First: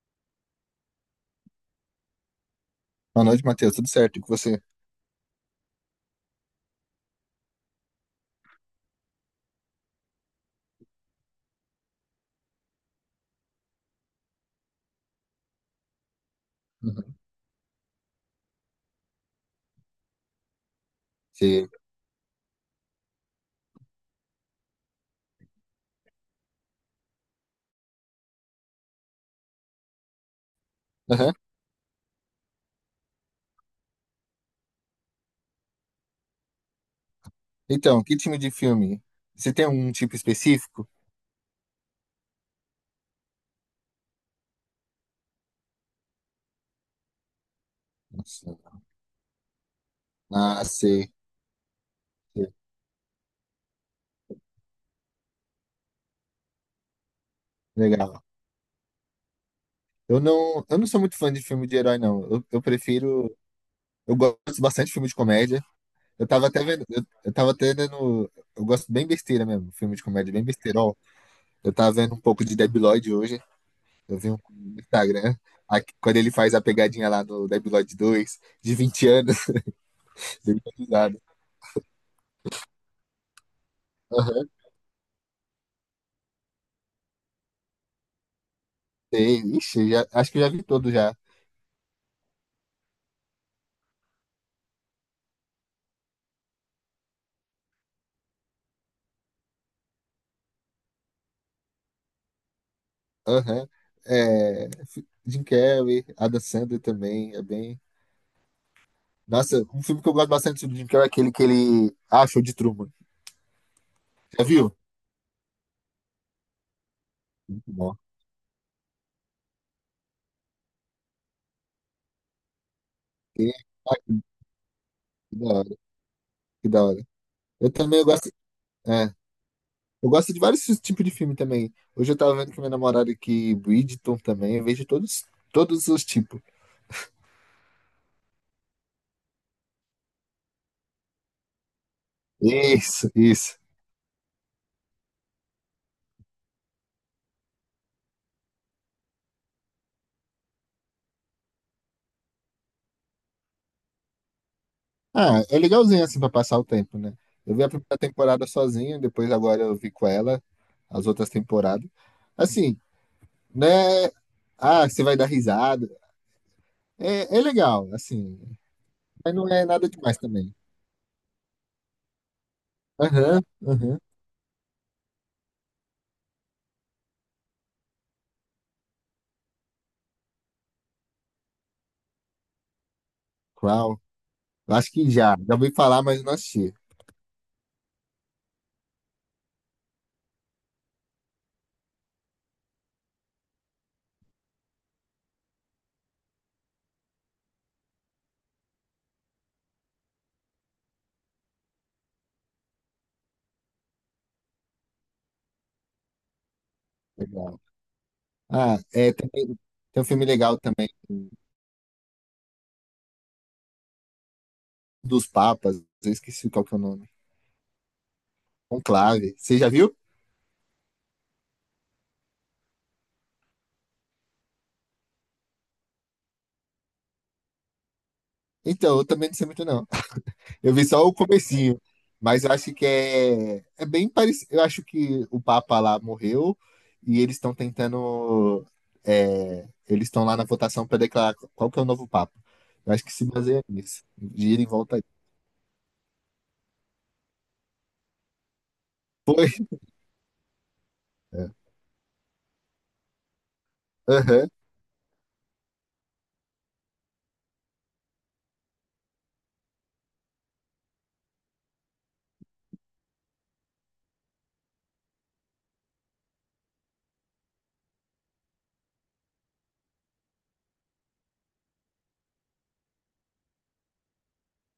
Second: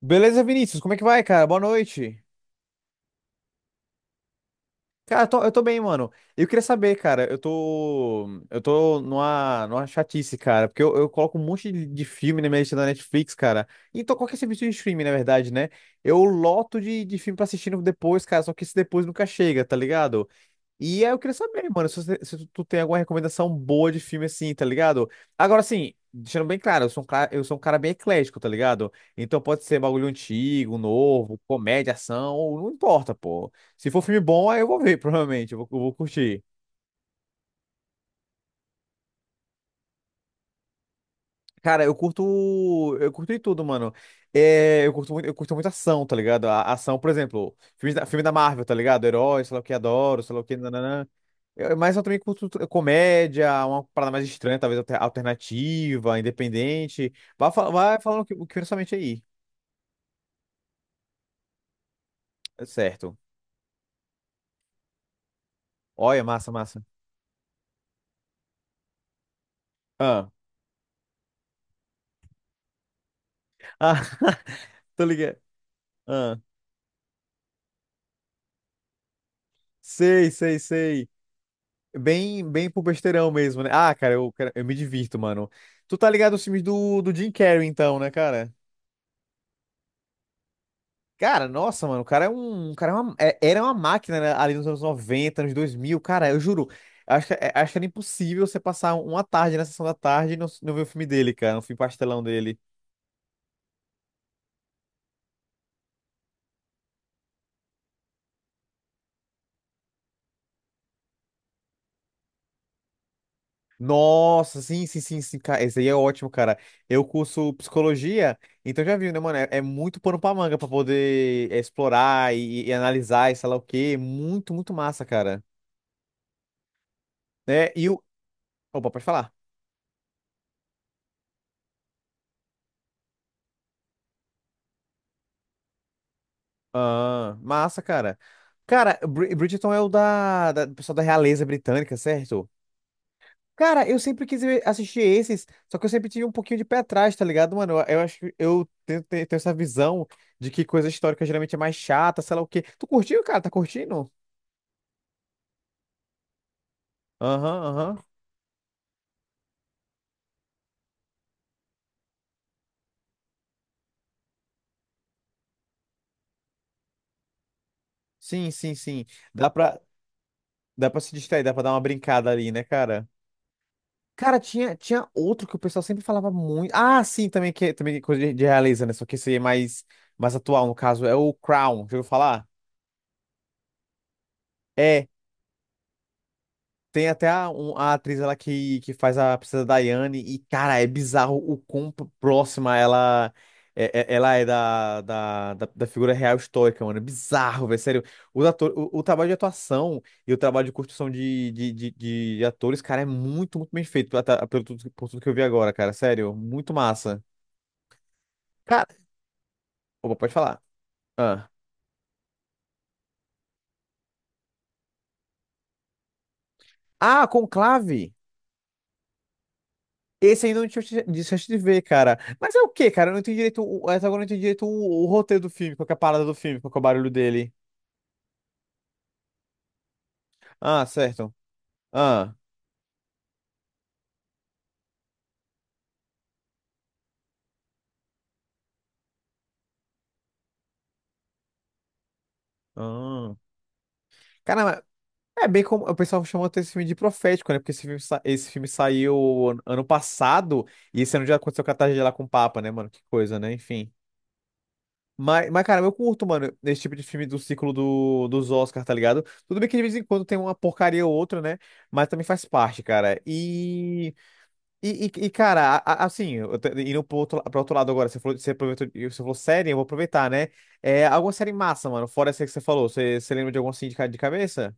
Beleza, Vinícius? Como é que vai, cara? Boa noite. Boa noite, Matheus. Tudo certo? E com você? Cara, eu tô bem, mano. Eu queria saber, cara, eu tô. Eu tô numa chatice, cara, porque eu coloco um monte de filme na minha lista da Netflix, cara. Então, qualquer serviço de streaming, na verdade, né? Eu loto de, Uhum. de filme pra assistir depois, cara, só que esse depois nunca chega, tá ligado? E aí eu queria Você- saber, mano, se tu tem alguma recomendação boa de filme assim, tá ligado? Agora, assim, deixando bem claro, eu sou um cara bem eclético, tá ligado? Então pode ser bagulho antigo, Aham. novo, comédia, ação, não importa, pô. Se for filme bom, aí eu vou ver, provavelmente, eu vou curtir. Então, que time de filme? Você tem um tipo específico? Cara, eu curto. Eu curto de tudo, mano. É, eu curto muito ação, tá ligado? A ação, por exemplo, filme da Nossa. Marvel, tá ligado? Herói, sei lá o que, adoro, sei lá o que, Ah, nananã. sei. Mas eu também curto Sei. Comédia, uma parada mais estranha, talvez alternativa, independente. Vai, vai Legal. falando o que vem na sua mente aí. Eu não sou muito fã de filme de herói, não. Eu É certo. prefiro. Eu gosto bastante de filme de comédia. Olha, massa, massa. Eu tava até vendo. Eu gosto bem besteira mesmo. Filme de Ah, comédia, bem besteirol. Eu tava vendo um pouco de Debiloid hoje. ah, Eu vi um no tô Instagram. ligado. Quando ele Ah, faz a pegadinha lá do Debiloid dois de 20 anos. sei, Dei sei, muita sei. risada. Bem, bem pro besteirão mesmo, né? Ah, cara, eu me divirto, mano. Tu tá ligado aos filmes do Jim Carrey, então, né, cara? Sei, ixi, já, acho que já vi todo já. Cara, nossa, mano, o cara era uma máquina, né, ali nos anos 90, anos 2000 cara, eu juro. Acho que, acho que era impossível você passar uma tarde na sessão da tarde e não ver o filme dele, cara, um filme pastelão dele. Aham. É, Jim Carrey, Adam Sandler também, é bem... Nossa, um filme que eu gosto bastante do Jim Carrey é aquele que ele... Ah, Show de Truman. Já Nossa, viu? sim, sim, sim, sim, cara. Esse aí é ótimo, cara. Eu curso Muito bom. psicologia, então já viu, né, mano? É, é muito pano pra manga pra poder é, explorar e analisar e sei E- lá o quê. ah, Muito, muito massa, que cara. da hora, que da hora. Eu É, e também o. eu gosto... Opa, pode É, falar. eu gosto de vários tipos de filme também. Hoje eu tava vendo com minha namorada aqui, Bridgerton também, eu vejo todos, todos os tipos. Ah, massa, cara. Cara, Bridgerton é o da, da do pessoal da realeza britânica, certo? Isso, isso. Cara, eu sempre quis assistir esses, só que eu sempre tive um pouquinho de pé atrás, tá ligado, mano? Eu acho que eu tenho essa visão de que coisa histórica geralmente é mais chata, sei lá o quê. Tu curtiu, cara? Tá curtindo? Ah, é legalzinho assim pra passar o tempo, né? Eu Aham, vi a aham. primeira temporada sozinho, depois agora eu vi com ela as outras temporadas. Assim, né? Ah, você vai dar risada. É, é legal, assim. Sim, sim, sim. Mas não Dá é pra, nada demais também. dá pra se distrair, dá pra dar uma brincada ali, né, cara? Aham, aham. Cara, tinha, tinha outro que o pessoal sempre falava muito. Ah, sim, também também é coisa de realeza, né? Só que esse aí é mais, mais atual, no caso, é o Crown. Já ouviu falar? Qual? Eu acho É. que já. Já ouvi falar, mas não assisti. Tem até a atriz ela que faz a princesa Diane e, cara, é bizarro o quão próxima ela é, ela é da, da, da, da figura real histórica, mano. É bizarro, velho. Sério, os ator, o trabalho de atuação e o trabalho de construção de atores, cara, é muito, muito bem feito por tudo que eu vi agora, cara. Sério, muito massa. Legal. Ah, Cara, é, tem um opa, filme pode legal falar. também Ah, dos Papas. Eu esqueci qual que é o nome. ah Conclave! Conclave. Você já viu? Esse ainda não tinha de chance de ver, cara. Mas é o quê, cara? Eu não entendi direito. Até agora eu não entendi direito o roteiro do filme. Qual que é a parada do filme? Qual que é o barulho dele? Então, eu também não sei muito não. Eu Ah, vi só o certo. comecinho, Ah. mas eu acho que é, é bem parecido. Eu acho que o Papa lá morreu e eles estão tentando. É, eles estão lá na votação para declarar qual que é o novo Papa. Eu acho que se Ah. baseia nisso. De ir e Caramba, volta aí. é bem como. O pessoal chamou até esse filme de profético, né? Porque esse filme Foi. saiu ano passado e esse ano já É. aconteceu a catástrofe lá com o Papa, né, mano? Que coisa, né? Enfim. Aham. Mas, cara, eu curto, mano, esse tipo de filme do ciclo do, dos Oscars, tá ligado? Tudo bem que de vez em quando tem uma porcaria ou outra, né? Mas também faz parte, cara. E. E, cara, assim, eu tô indo pro outro lado agora, você falou, você aproveitou, você falou série, eu vou aproveitar, né? É, alguma série massa, mano, fora essa que você falou, você, você lembra de alguma assim de, de cabeça?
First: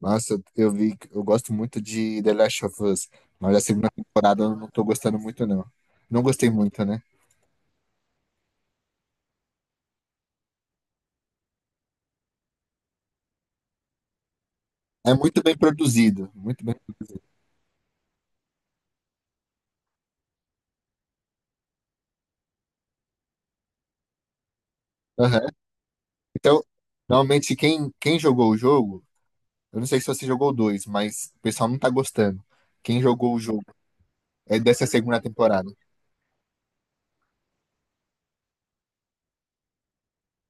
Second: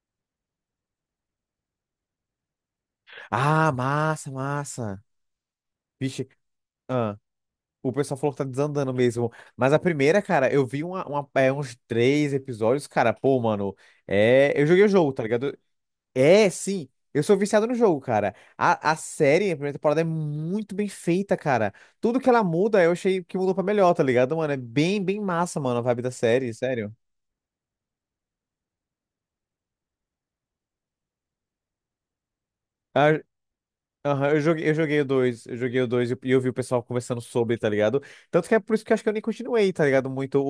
Nossa, eu gosto muito de The Last of Us, mas a Ah, segunda massa, temporada eu não tô massa. gostando muito, não. Não Vixe, gostei muito, né? ah, o pessoal falou que tá desandando mesmo. Mas a primeira, cara, eu vi uns 3 episódios, cara, pô, mano, é, eu joguei o jogo, É tá muito bem ligado? produzido, É, muito bem. sim. Eu sou viciado no jogo, cara. A série, a primeira temporada é muito bem feita, cara. Tudo que ela muda, eu achei que mudou pra melhor, tá ligado, mano? É bem, bem Aham. massa, mano, a vibe da série, Então, sério. normalmente quem jogou o jogo. Eu não sei se você jogou o dois, mas o pessoal não tá gostando. Quem Ah, jogou o jogo aham, eu é joguei, eu dessa joguei o segunda 2, eu temporada. joguei o 2 e eu vi o pessoal conversando sobre, tá ligado? Tanto que é por isso que eu acho que eu nem continuei, tá ligado? Muito.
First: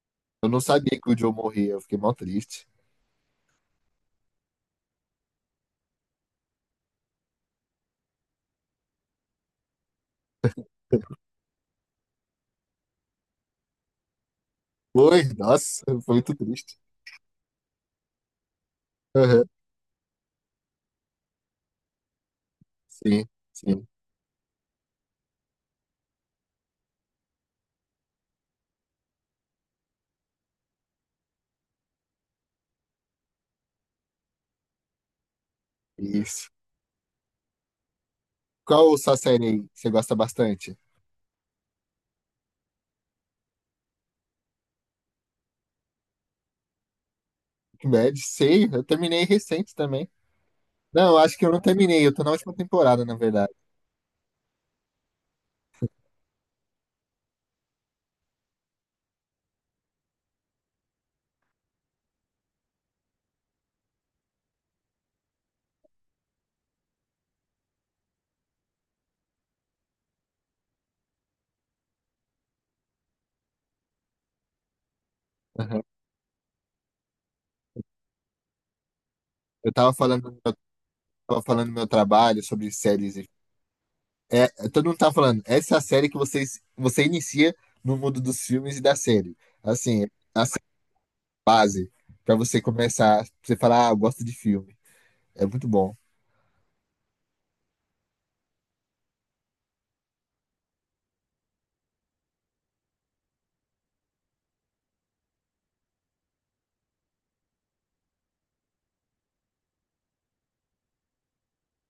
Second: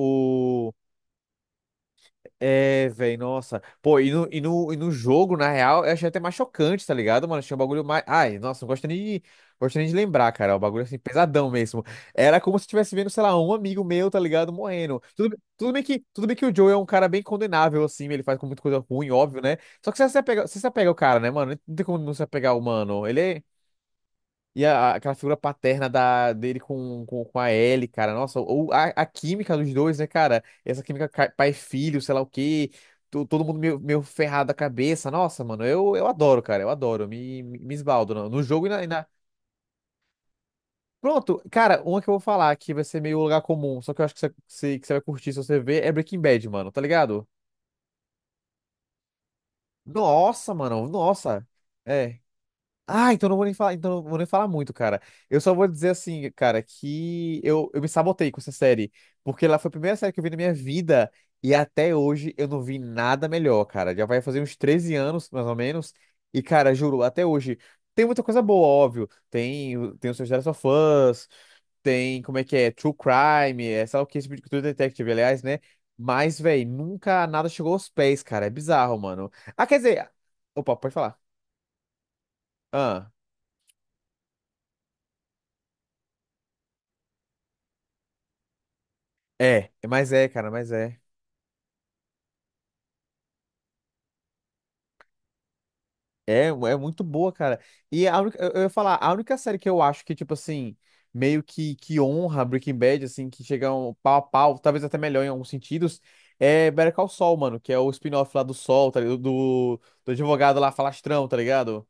Eu não sabia que o Joe morria, eu fiquei mal triste. É, velho, nossa. Pô, e no jogo, na real, eu achei até mais chocante, tá ligado, mano? Achei um bagulho mais. Ai, nossa, de, gosto nem de lembrar, cara. O bagulho assim, pesadão mesmo. Era como se eu estivesse vendo, sei lá, um amigo meu, tá ligado, morrendo. Foi, nossa, foi Tudo bem muito que o Joe é triste. um cara bem condenável, assim, ele faz com muita coisa ruim, óbvio, Aham, né? Só que você se apega ao cara, né, mano? Não tem como não se apegar ao mano. Ele sim, é, sim, e aquela figura paterna dele com a Ellie, cara. Nossa, ou a química dos dois, né, cara? Essa química pai e filho, sei lá o quê. Todo mundo meio, meio ferrado da cabeça. Nossa, mano, eu adoro, isso. cara. Eu adoro. Me esbaldo no jogo e na, e Qual na- sua série aí que você gosta bastante? Pronto, cara, uma que eu vou falar que vai ser meio lugar comum, só que eu acho que você vai curtir se você ver, é Breaking Bad, mano, tá ligado? Breaking Bad, sei, eu terminei recente também. Nossa, mano, Não, eu acho que nossa. eu não terminei, eu É. tô na última temporada, Ah, na verdade. Então não vou nem falar muito, cara. Eu só vou dizer assim, cara, que eu me sabotei com essa série, porque ela foi a primeira série que eu vi na minha vida e até hoje eu não vi nada melhor, cara. Já vai fazer uns 13 anos, mais ou menos, e cara, juro, até hoje tem muita coisa boa, óbvio. Tem, tem os seus The Last of Us, tem como é que é, True Crime, é, sei lá o que, esse tipo de True Detective, aliás, né? Aham. Mas, véi, nunca nada chegou aos pés, cara. É bizarro, mano. Ah, quer dizer, Eu opa, pode tava falando do meu trabalho sobre falar. séries. E É, todo mundo tá falando, essa é a série que você inicia no mundo dos filmes e da série. É, Assim, mas é, a cara, série mas é. base pra você começar, pra você falar, ah, eu gosto de filme. É muito bom. É, é muito boa, cara. E a única, eu ia falar, a única série que eu acho que, tipo assim, meio que honra Breaking Bad, assim, que chega um pau a pau, talvez até melhor em alguns sentidos, é Better Call Saul, mano, que é o spin-off lá do Sol, tá ligado? Do advogado lá, falastrão, tá ligado?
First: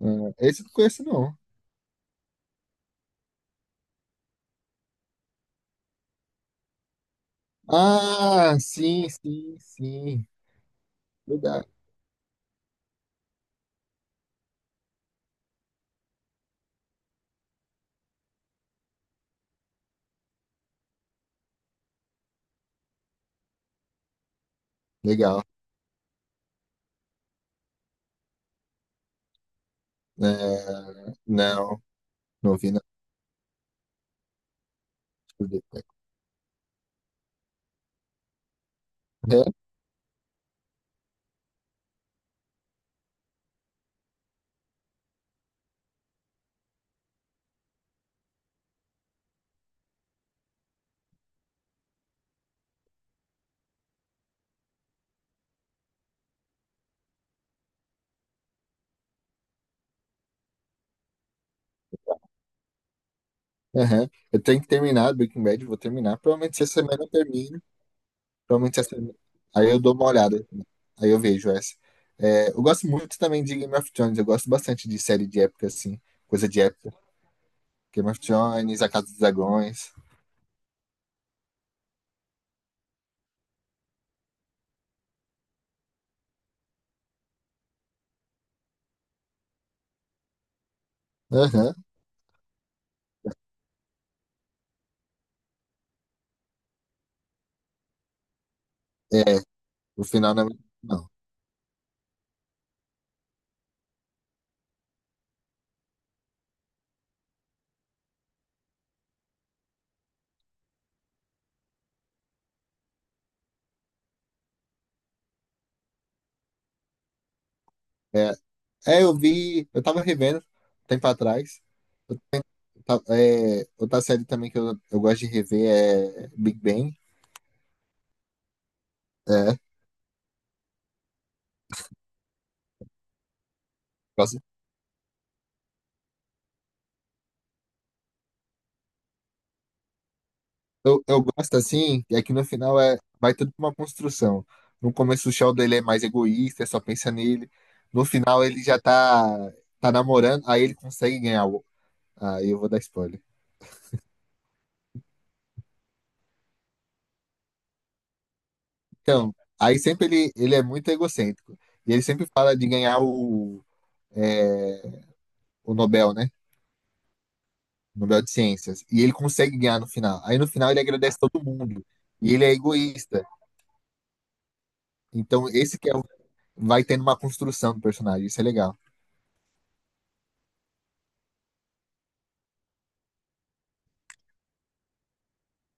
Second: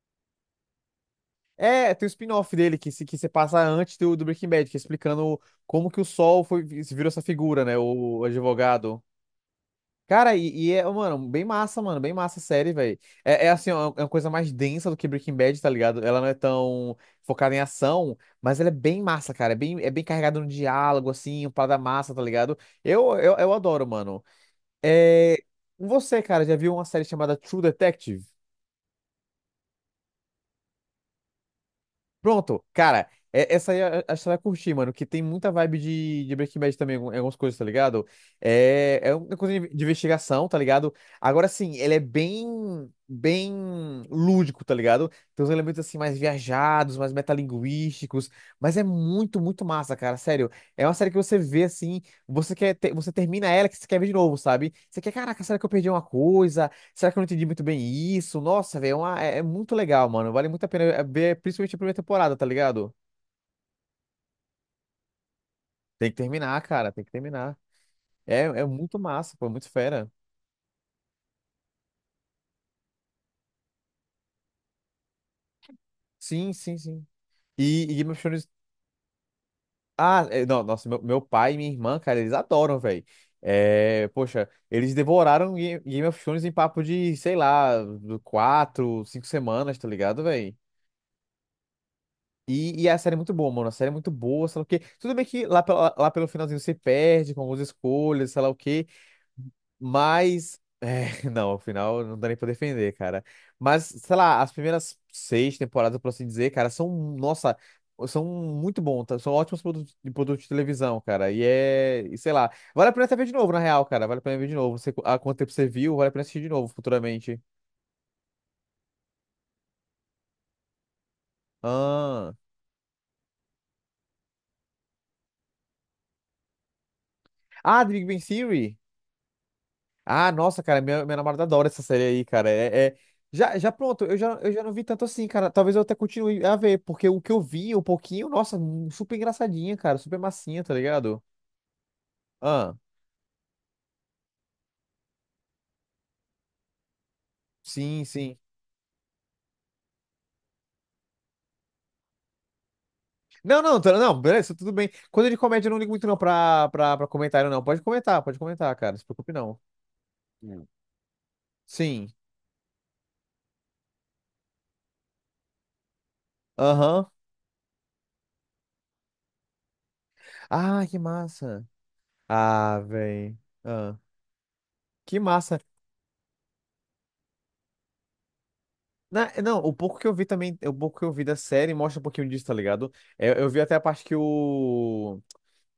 Ah, esse eu não conheço, não. É, tem o spin-off dele que se passa antes do Breaking Bad, que é explicando como que o Sol foi, virou essa figura, né? O Ah, advogado. sim, sim, sim. Cara, e é, Legal. Mano, bem massa a série, velho. É, é assim, ó, é uma coisa mais densa do que Breaking Bad, tá ligado? Ela não é tão focada em ação, mas ela é bem massa, cara. É bem carregada no diálogo, assim, parada massa, tá ligado? Eu adoro, mano. É... Legal. Você, cara, já viu uma série chamada True Detective? É, não, não Pronto, vi, não. cara, essa aí acho que você vai curtir, mano, que tem muita Deixa vibe eu de Breaking Bad também, algumas coisas, tá ligado? É, é uma ver. coisa de investigação, tá ligado? Agora sim, ele é bem, bem lúdico, tá ligado? Tem uns elementos assim mais viajados, mais metalinguísticos, mas é muito, muito massa, cara, sério. É uma série que você vê assim, você termina ela que você quer ver de novo, sabe? Você quer, caraca, será que eu perdi uma coisa? Será que eu não entendi muito bem isso? Nossa, velho, é, é muito legal, mano. Vale muito a pena é, ver, principalmente a primeira temporada, tá ligado? É, aham. Eu tenho que terminar Breaking Bad, vou Tem que terminar. terminar, Provavelmente essa cara, semana tem eu que terminar. termino. É, é Provavelmente essa. muito massa, pô, é Aí muito eu dou uma fera. olhada. Aí eu vejo essa. É, eu gosto muito também de Game of Thrones. Eu gosto bastante de série de época, assim. Coisa Sim, de sim, época. sim. E Game Game of of Thrones. Thrones, A Casa dos Dragões. Ah, é, não, nossa, meu pai e minha irmã, cara, eles adoram, velho. É, poxa, eles devoraram Game of Thrones em papo de, sei lá, do 4, 5 semanas, tá ligado, velho? Aham. E a série é muito boa, mano. A série é muito boa, sei lá o quê. Tudo bem que lá, lá pelo finalzinho você perde com algumas escolhas, sei lá o quê. É, o final não é Mas. muito- Não. É, não, afinal, não dá nem pra defender, cara. Mas, sei lá, as primeiras seis temporadas, por assim dizer, cara, são. Nossa, são muito bons, tá? São ótimos produtos de televisão, cara. E é. E sei lá. Vale a pena até ver de novo, na real, cara. Vale a pena ver de novo. Não sei há quanto tempo você viu, vale a pena assistir de novo futuramente. É, é, eu vi. Eu tava revendo um tempo atrás. Ah. Outra série também que eu gosto de rever é Big Bang. Ah, The Big Bang Theory? É, Ah, nossa, cara, minha namorada adora essa série aí, cara. Já pronto, eu já, gosto. eu já não vi tanto assim, cara. Talvez eu até continue a ver, porque o que eu vi, um pouquinho, nossa, super engraçadinha, cara, super massinha, tá Eu, ligado? eu gosto assim, é que no Ah, final é, vai tudo pra uma construção. No começo o Sheldon ele é mais egoísta, só pensa nele. sim, No sim. final ele já tá, tá namorando, aí ele consegue ganhar o. Aí eu vou dar spoiler. Não, não, não, beleza, tudo bem. Quando é de comédia, eu não ligo muito não pra, pra comentário, não. Pode comentar, cara, não se preocupe Então, não. aí sempre ele é Hum. muito egocêntrico. E ele Sim, sempre fala de ganhar é, o Nobel, né? aham. Nobel de Ciências. E ele consegue ganhar no final. Aí no final ele Ah, que agradece todo massa. mundo. E ele é Ah, egoísta. véi. Ah, que Então massa. esse que é, vai tendo uma construção do personagem. Isso é legal. É, não, o pouco que eu vi também, o pouco que eu vi da série mostra um pouquinho disso, tá ligado? Eu vi até a parte que o,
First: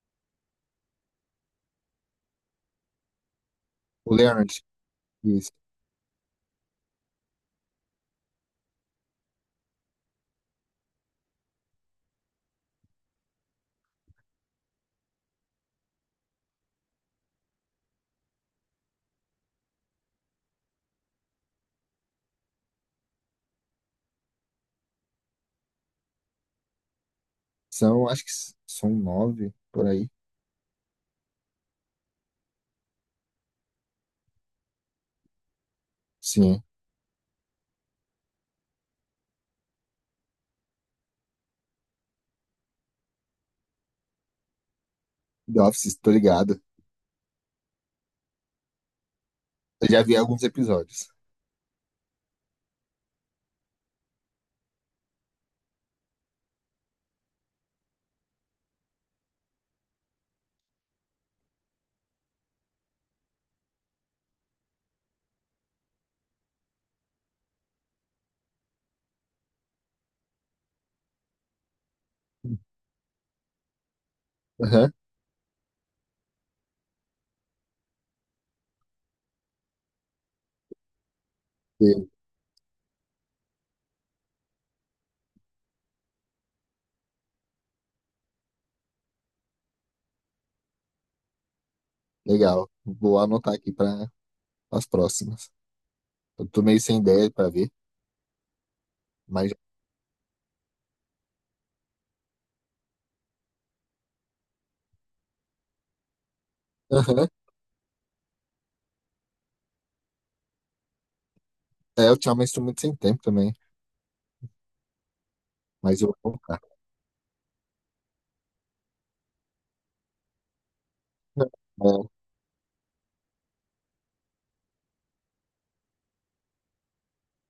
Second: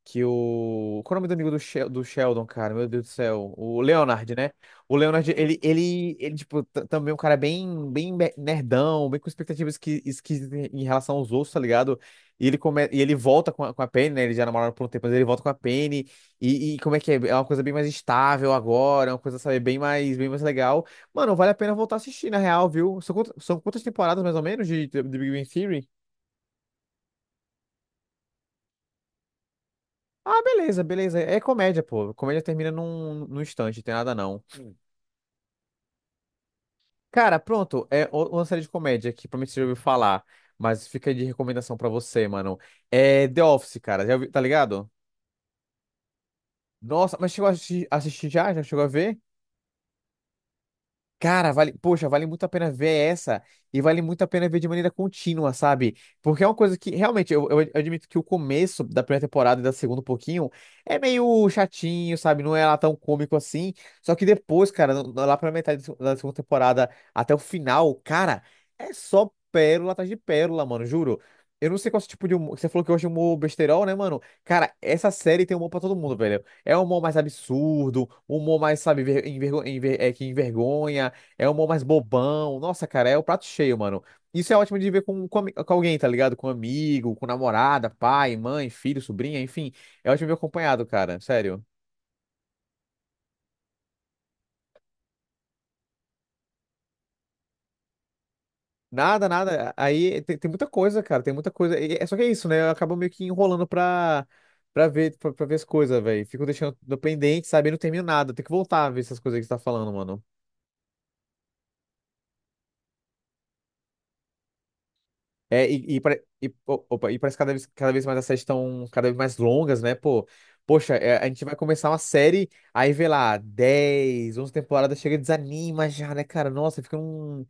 Qual é o nome do amigo do, do Sheldon, cara? Meu Deus do céu. O O Leonard, né? Leonard, O Leonard, isso. ele tipo, também é um cara bem, nerdão, bem com expectativas esquisitas em relação aos outros, tá ligado? E ele, e ele volta com a Penny, né? Ele já namoraram por um tempo, mas ele volta com a Penny. E como é que é? É uma coisa bem mais estável agora, é uma coisa, sabe, bem mais legal. Mano, vale a pena voltar a assistir, na real, viu? São, são quantas temporadas, mais ou menos, de Big Bang Theory? São, acho que são nove por aí. Ah, beleza, beleza. É comédia, pô. Comédia termina num, num instante, não tem nada não. Sim, Cara, pronto. Uma série de comédia que provavelmente você já ouviu falar, mas fica aí de recomendação pra você, mano. É The Office, cara. Tá ligado? The Office, tô ligado. Nossa, mas chegou a assistir, já? Já chegou a ver? Eu já vi alguns episódios. Cara, vale, poxa, vale muito a pena ver essa e vale muito a pena ver de maneira contínua, sabe? Porque é uma coisa que realmente eu admito que o começo da primeira temporada e da segunda um pouquinho é meio chatinho, sabe? Não é lá tão cômico assim. Só que depois, cara, lá pra metade da segunda temporada até o final, cara, é só pérola atrás de pérola, mano, juro. Eu não sei qual é esse tipo de humor. Você falou que hoje é humor besterol, né, mano? Cara, Aham, essa série tem humor pra todo mundo, velho. É um humor mais absurdo, um humor mais, sabe, é, que envergonha. É humor mais sim, bobão. Nossa, cara, é o prato cheio, mano. Isso é ótimo de ver com, com alguém, tá ligado? Com amigo, com namorada, pai, mãe, filho, sobrinha, enfim. É ótimo ver acompanhado, cara. Sério. legal. Vou anotar aqui para as próximas. Eu tô meio sem ideia para ver, Nada, mas nada. Aí tem, tem muita coisa, cara. Tem muita coisa. É só que é isso, né? Eu acabo meio que enrolando pra, pra ver as coisas, velho. Fico deixando aham. pendente, sabe? E não termino nada. Tem que voltar a ver essas coisas que você tá falando, mano. É, ultimamente estou muito sem tempo também, É, mas eu vou colocar. Opa, e parece que cada vez mais as séries estão cada vez mais longas, né? Pô, poxa, é, a gente vai começar uma É, série, aí vê lá, 10, 11 temporadas, chega e desanima já, né, cara? Nossa, fica um.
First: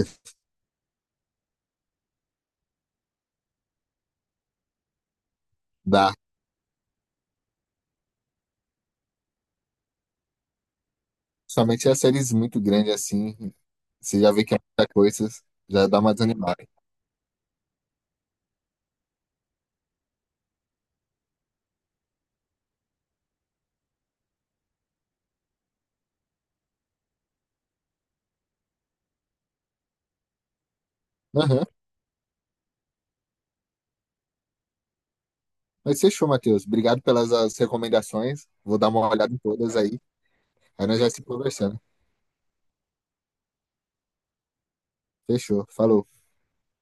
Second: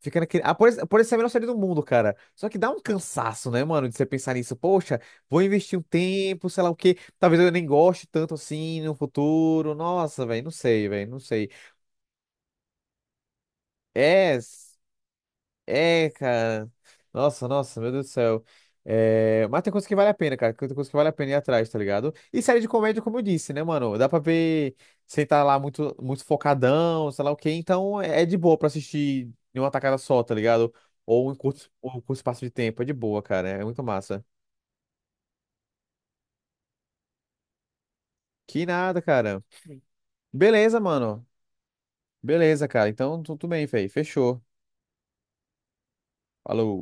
Fica naquele. Ah, por isso é a melhor série do mundo, cara. Só que dá um cansaço, né, mano, de você pensar nisso. Poxa, vou investir um dá. tempo, sei lá o quê. Talvez eu nem goste tanto assim no futuro. Nossa, velho, não sei, velho, não sei. Somente as séries muito grandes assim, você já É. vê que é muita coisa, já dá É, uma desanimada. cara. Nossa, nossa, meu Deus do céu. É, mas tem coisa que vale a pena, cara. Tem coisa que vale a pena ir atrás, tá ligado? E série de comédia, como eu disse, né, mano? Dá pra ver sem tá lá muito, muito focadão, sei lá o quê. Então é de boa pra assistir em uma tacada só, tá ligado? Aham. Ou em curto espaço de tempo. É de boa, cara. É muito massa. Mas fechou, Matheus. Obrigado pelas as recomendações. Que Vou dar nada, uma olhada em cara. todas aí. Beleza, Aí nós já se mano. conversando. Beleza, cara. Então tudo bem, velho. Fechou. Fechou. Falou. Falou.